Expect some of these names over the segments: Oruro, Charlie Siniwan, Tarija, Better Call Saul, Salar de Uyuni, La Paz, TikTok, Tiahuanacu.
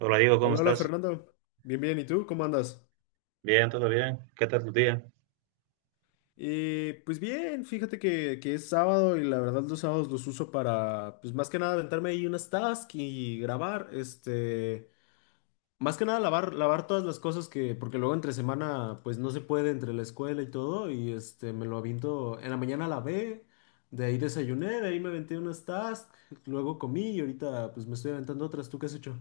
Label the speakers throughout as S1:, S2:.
S1: Hola Diego, ¿cómo
S2: Hola, hola
S1: estás?
S2: Fernando. Bien, bien. ¿Y tú? ¿Cómo andas?
S1: Bien, todo bien. ¿Qué tal tu día?
S2: Pues bien, fíjate que es sábado y la verdad los sábados los uso para, pues más que nada aventarme ahí unas tasks y grabar, más que nada lavar, lavar todas las cosas que, porque luego entre semana pues no se puede entre la escuela y todo y me lo aviento. En la mañana lavé, de ahí desayuné, de ahí me aventé unas tasks, luego comí y ahorita pues me estoy aventando otras. ¿Tú qué has hecho?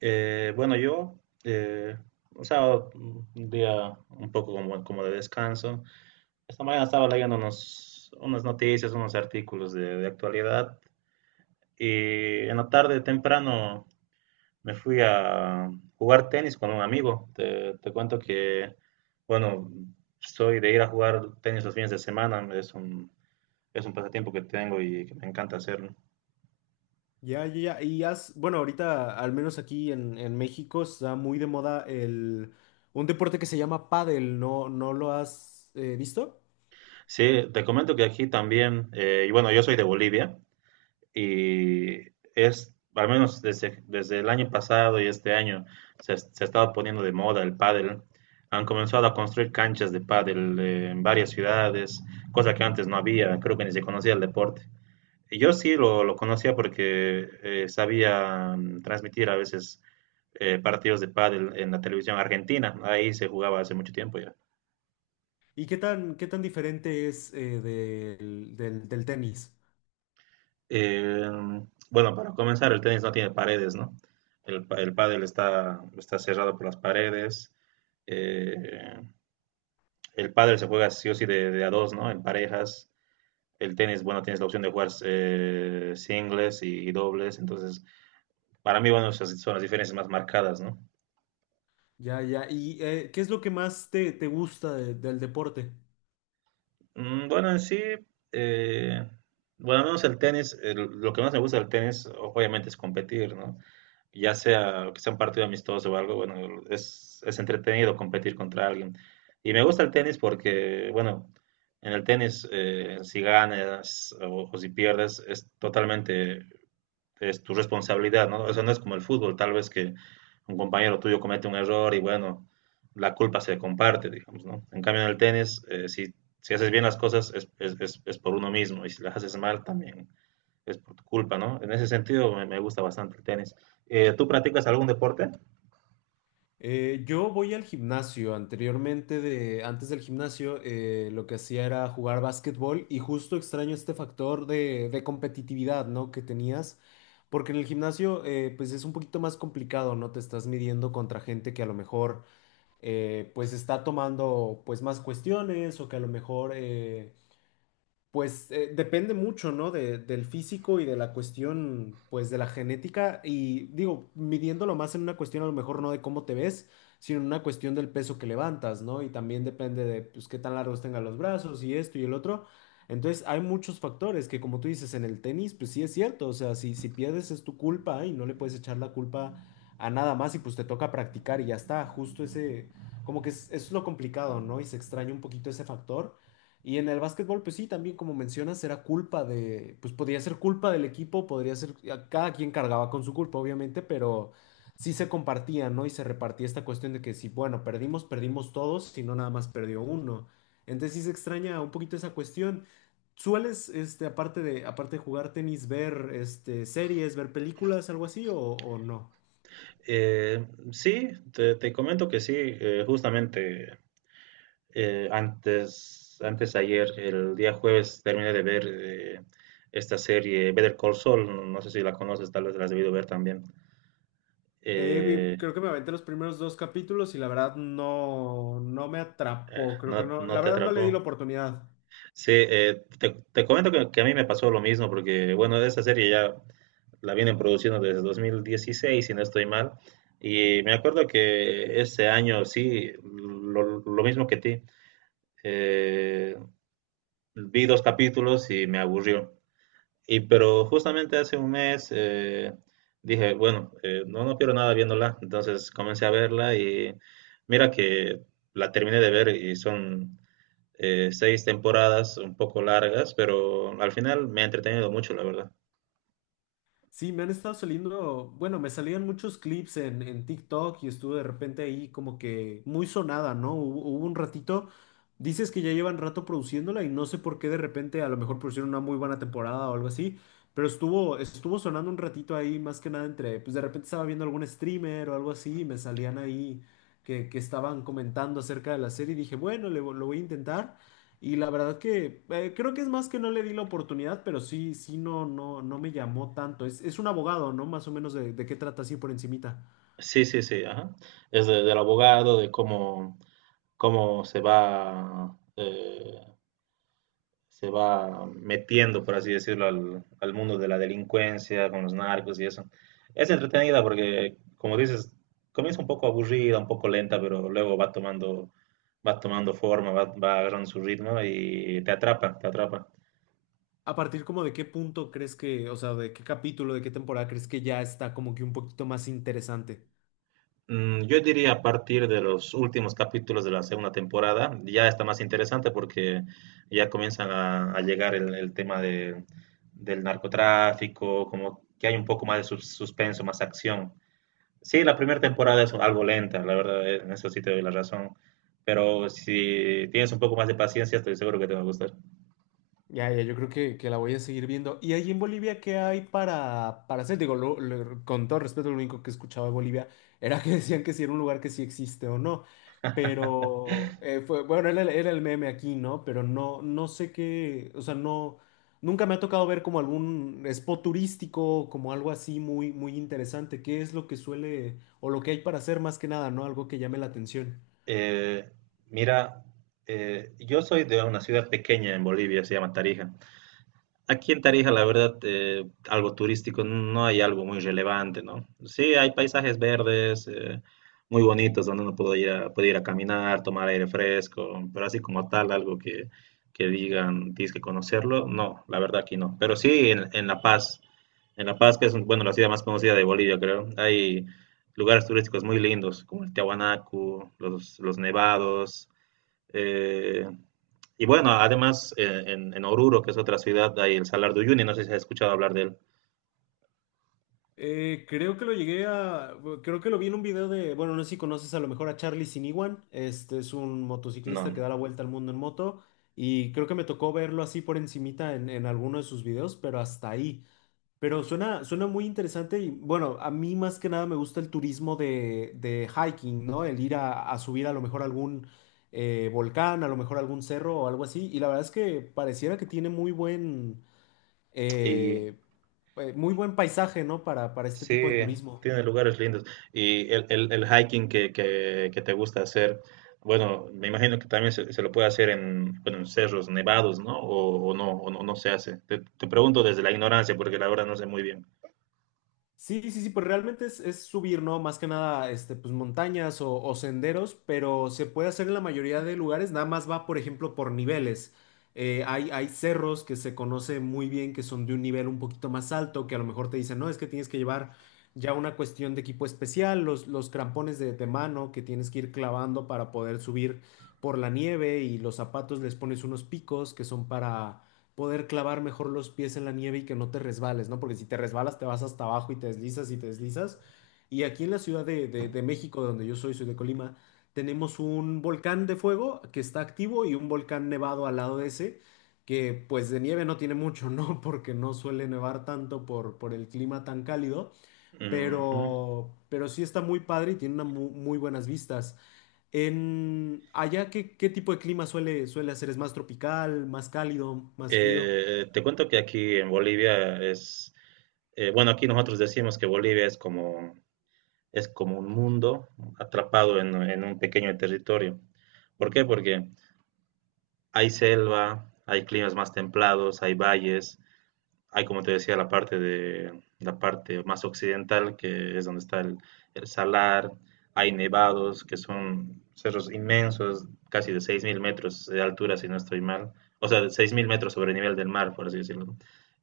S1: Bueno, yo, un sábado, un día un poco como de descanso. Esta mañana estaba leyendo unas noticias, unos artículos de actualidad y en la tarde temprano me fui a jugar tenis con un amigo. Te cuento que, bueno, soy de ir a jugar tenis los fines de semana, es un pasatiempo que tengo y que me encanta hacer, ¿no?
S2: Ya, ya, ya. Y has, bueno, ahorita, al menos aquí en México, está muy de moda el, un deporte que se llama pádel. ¿No, no lo has visto?
S1: Sí, te comento que aquí también, y bueno, yo soy de Bolivia y es, al menos desde el año pasado y este año, se ha estado poniendo de moda el pádel. Han comenzado a construir canchas de pádel en varias ciudades, cosa que antes no había, creo que ni se conocía el deporte. Y yo sí lo conocía porque sabía transmitir a veces partidos de pádel en la televisión argentina, ahí se jugaba hace mucho tiempo ya.
S2: ¿Y qué tan diferente es del, del tenis?
S1: Eh, bueno, para comenzar, el tenis no tiene paredes, ¿no? El pádel está cerrado por las paredes. Eh, el pádel se juega sí o sí de a dos, ¿no? En parejas. El tenis, bueno, tienes la opción de jugar singles y dobles. Entonces, para mí, bueno, esas son las diferencias más marcadas, ¿no?
S2: Ya, ya. ¿Y qué es lo que más te, te gusta del deporte?
S1: Bueno, en sí, eh, bueno, al menos el tenis, lo que más me gusta del tenis, obviamente, es competir, ¿no? Ya sea que sea un partido amistoso o algo, bueno, es entretenido competir contra alguien. Y me gusta el tenis porque, bueno, en el tenis, si ganas o si pierdes, es totalmente es tu responsabilidad, ¿no? Eso no es como el fútbol, tal vez que un compañero tuyo comete un error y, bueno, la culpa se comparte, digamos, ¿no? En cambio, en el tenis, si haces bien las cosas, es por uno mismo y si las haces mal, también es por tu culpa, ¿no? En ese sentido me gusta bastante el tenis. ¿Tú practicas algún deporte?
S2: Yo voy al gimnasio. Anteriormente, de, antes del gimnasio, lo que hacía era jugar básquetbol y justo extraño este factor de competitividad, ¿no? Que tenías, porque en el gimnasio, pues es un poquito más complicado, ¿no? Te estás midiendo contra gente que a lo mejor, pues está tomando, pues más cuestiones o que a lo mejor, pues depende mucho, ¿no? Del físico y de la cuestión, pues de la genética. Y digo, midiéndolo más en una cuestión a lo mejor no de cómo te ves, sino en una cuestión del peso que levantas, ¿no? Y también depende de, pues, qué tan largos tengan los brazos y esto y el otro. Entonces, hay muchos factores que, como tú dices, en el tenis, pues sí es cierto. O sea, si pierdes es tu culpa y no le puedes echar la culpa a nada más y pues te toca practicar y ya está. Justo ese, como que es lo complicado, ¿no? Y se extraña un poquito ese factor. Y en el básquetbol, pues sí, también como mencionas, era culpa de, pues podría ser culpa del equipo, podría ser, cada quien cargaba con su culpa, obviamente, pero sí se compartía, ¿no? Y se repartía esta cuestión de que si, bueno, perdimos, perdimos todos, si no, nada más perdió uno. Entonces sí se extraña un poquito esa cuestión. ¿Sueles, este, aparte de jugar tenis, ver, este, series, ver películas, algo así, o no?
S1: Sí, te comento que sí, justamente antes ayer, el día jueves, terminé de ver esta serie Better Call Saul, no sé si la conoces, tal vez la has debido ver también. Eh,
S2: Creo que me aventé los primeros dos capítulos y la verdad no, no me atrapó, creo que
S1: no,
S2: no,
S1: no
S2: la
S1: te
S2: verdad no le di la
S1: atrapó.
S2: oportunidad.
S1: Sí, te comento que a mí me pasó lo mismo, porque bueno, esa serie ya la vienen produciendo desde 2016, si no estoy mal. Y me acuerdo que ese año, sí, lo mismo que ti, eh, vi dos capítulos y me aburrió. Y pero justamente hace un mes dije, bueno, no pierdo nada viéndola. Entonces comencé a verla y mira que la terminé de ver y son seis temporadas un poco largas, pero al final me ha entretenido mucho, la verdad.
S2: Sí, me han estado saliendo, bueno, me salían muchos clips en TikTok y estuve de repente ahí como que muy sonada, ¿no? Hubo, hubo un ratito, dices que ya llevan rato produciéndola y no sé por qué de repente a lo mejor pusieron una muy buena temporada o algo así, pero estuvo, estuvo sonando un ratito ahí más que nada entre, pues de repente estaba viendo algún streamer o algo así y me salían ahí que estaban comentando acerca de la serie y dije, bueno, lo voy a intentar. Y la verdad que creo que es más que no le di la oportunidad, pero sí, sí, no, no, no me llamó tanto. Es un abogado, ¿no? Más o menos de qué trata así por encimita.
S1: Sí, sí, sí. Ajá. Es del abogado, de cómo se va metiendo, por así decirlo, al mundo de la delincuencia, con los narcos y eso. Es entretenida porque, como dices, comienza un poco aburrida, un poco lenta, pero luego va tomando forma, va agarrando su ritmo y te atrapa, te atrapa.
S2: ¿A partir como de qué punto crees que, o sea, de qué capítulo, de qué temporada crees que ya está como que un poquito más interesante?
S1: Yo diría a partir de los últimos capítulos de la segunda temporada, ya está más interesante porque ya comienzan a llegar el tema del narcotráfico, como que hay un poco más de suspenso, más acción. Sí, la primera temporada es algo lenta, la verdad, en eso sí te doy la razón, pero si tienes un poco más de paciencia, estoy seguro que te va a gustar.
S2: Ya, ya, yo creo que la voy a seguir viendo. ¿Y ahí en Bolivia qué hay para hacer? Digo, con todo respeto, lo único que escuchaba de Bolivia era que decían que si era un lugar que sí existe o no. Pero, fue, bueno, era el meme aquí, ¿no? Pero no, no sé qué, o sea, no, nunca me ha tocado ver como algún spot turístico, como algo así muy, muy interesante. ¿Qué es lo que suele, o lo que hay para hacer más que nada, ¿no? Algo que llame la atención.
S1: Eh, mira, yo soy de una ciudad pequeña en Bolivia, se llama Tarija. Aquí en Tarija, la verdad, algo turístico no hay algo muy relevante, ¿no? Sí, hay paisajes verdes, muy bonitos, donde uno puede ir puede ir a caminar, tomar aire fresco, pero así como tal, algo que digan, tienes que conocerlo, no, la verdad aquí no. Pero sí en La Paz, que es, bueno, la ciudad más conocida de Bolivia, creo, hay lugares turísticos muy lindos, como el Tiahuanacu, los nevados, eh, y bueno, además en Oruro, que es otra ciudad, hay el Salar de Uyuni, no sé si has escuchado hablar de él.
S2: Creo que lo llegué a, bueno, creo que lo vi en un video de, bueno, no sé si conoces a lo mejor a Charlie Siniwan, este es un
S1: No,
S2: motociclista que
S1: no.
S2: da la vuelta al mundo en moto y creo que me tocó verlo así por encimita en alguno de sus videos, pero hasta ahí. Pero suena, suena muy interesante y bueno, a mí más que nada me gusta el turismo de hiking, ¿no? El ir a subir a lo mejor algún volcán, a lo mejor algún cerro o algo así y la verdad es que pareciera que tiene
S1: Y
S2: eh, muy buen paisaje, ¿no? Para este
S1: sí,
S2: tipo de turismo.
S1: tiene lugares lindos. Y el hiking que te gusta hacer, bueno, me imagino que también se lo puede hacer en, bueno, en cerros nevados, ¿no? O no, no se hace. Te pregunto desde la ignorancia, porque la verdad no sé muy bien.
S2: Sí, sí, sí, pues realmente es subir, ¿no? Más que nada, este, pues montañas o senderos, pero se puede hacer en la mayoría de lugares, nada más va, por ejemplo, por niveles. Hay cerros que se conoce muy bien, que son de un nivel un poquito más alto, que a lo mejor te dicen, no, es que tienes que llevar ya una cuestión de equipo especial, los crampones de mano que tienes que ir clavando para poder subir por la nieve y los zapatos les pones unos picos que son para poder clavar mejor los pies en la nieve y que no te resbales, ¿no? Porque si te resbalas te vas hasta abajo y te deslizas y te deslizas. Y aquí en la Ciudad de, de México, donde yo soy, soy de Colima, tenemos un volcán de fuego que está activo y un volcán nevado al lado de ese, que pues de nieve no tiene mucho, ¿no? Porque no suele nevar tanto por el clima tan cálido,
S1: Ujú.
S2: pero sí está muy padre y tiene unas muy buenas vistas. En allá, ¿qué, qué tipo de clima suele, suele hacer? ¿Es más tropical, más cálido, más frío?
S1: Te cuento que aquí en Bolivia bueno, aquí nosotros decimos que Bolivia es como un mundo atrapado en un pequeño territorio. ¿Por qué? Porque hay selva, hay climas más templados, hay valles, hay, como te decía, la parte más occidental, que es donde está el salar, hay nevados, que son cerros inmensos, casi de 6000 metros de altura, si no estoy mal, o sea, de 6000 metros sobre el nivel del mar, por así decirlo.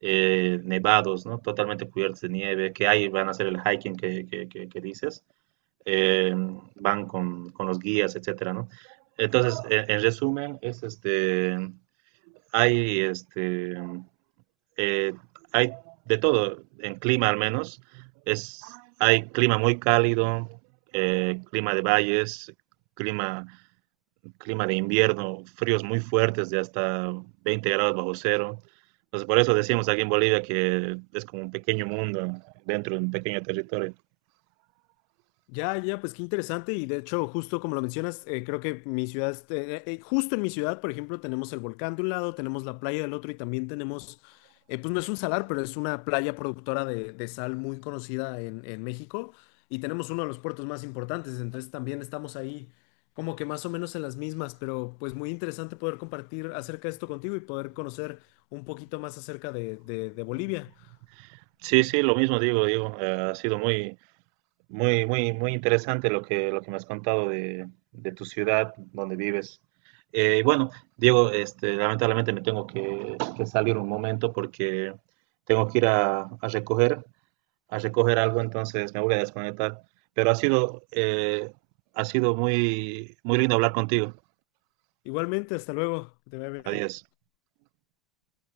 S1: Nevados, ¿no? Totalmente cubiertos de nieve, que ahí van a hacer el hiking que dices eh, van los guías, etcétera, ¿no? Entonces, en resumen, es este, eh, hay de todo, en clima al menos, es, hay clima muy cálido, clima de valles, clima, clima de invierno, fríos muy fuertes de hasta 20 grados bajo cero. Entonces, por eso decimos aquí en Bolivia que es como un pequeño mundo dentro de un pequeño territorio.
S2: Ya, ya, pues qué interesante y de hecho, justo como lo mencionas, creo que mi ciudad, este, justo en mi ciudad, por ejemplo, tenemos el volcán de un lado, tenemos la playa del otro y también tenemos, pues no es un salar, pero es una playa productora de sal muy conocida en México y tenemos uno de los puertos más importantes, entonces también estamos ahí como que más o menos en las mismas, pero pues muy interesante poder compartir acerca de esto contigo y poder conocer un poquito más acerca de, de Bolivia.
S1: Sí, sí, lo mismo digo, muy, muy interesante lo que me has contado de tu ciudad donde vives. Bueno, Diego, este, lamentablemente me tengo que salir un momento porque tengo que ir a recoger algo, entonces me voy a desconectar. Pero ha sido muy, muy lindo hablar contigo.
S2: Igualmente, hasta luego, que te vaya bien.
S1: Adiós.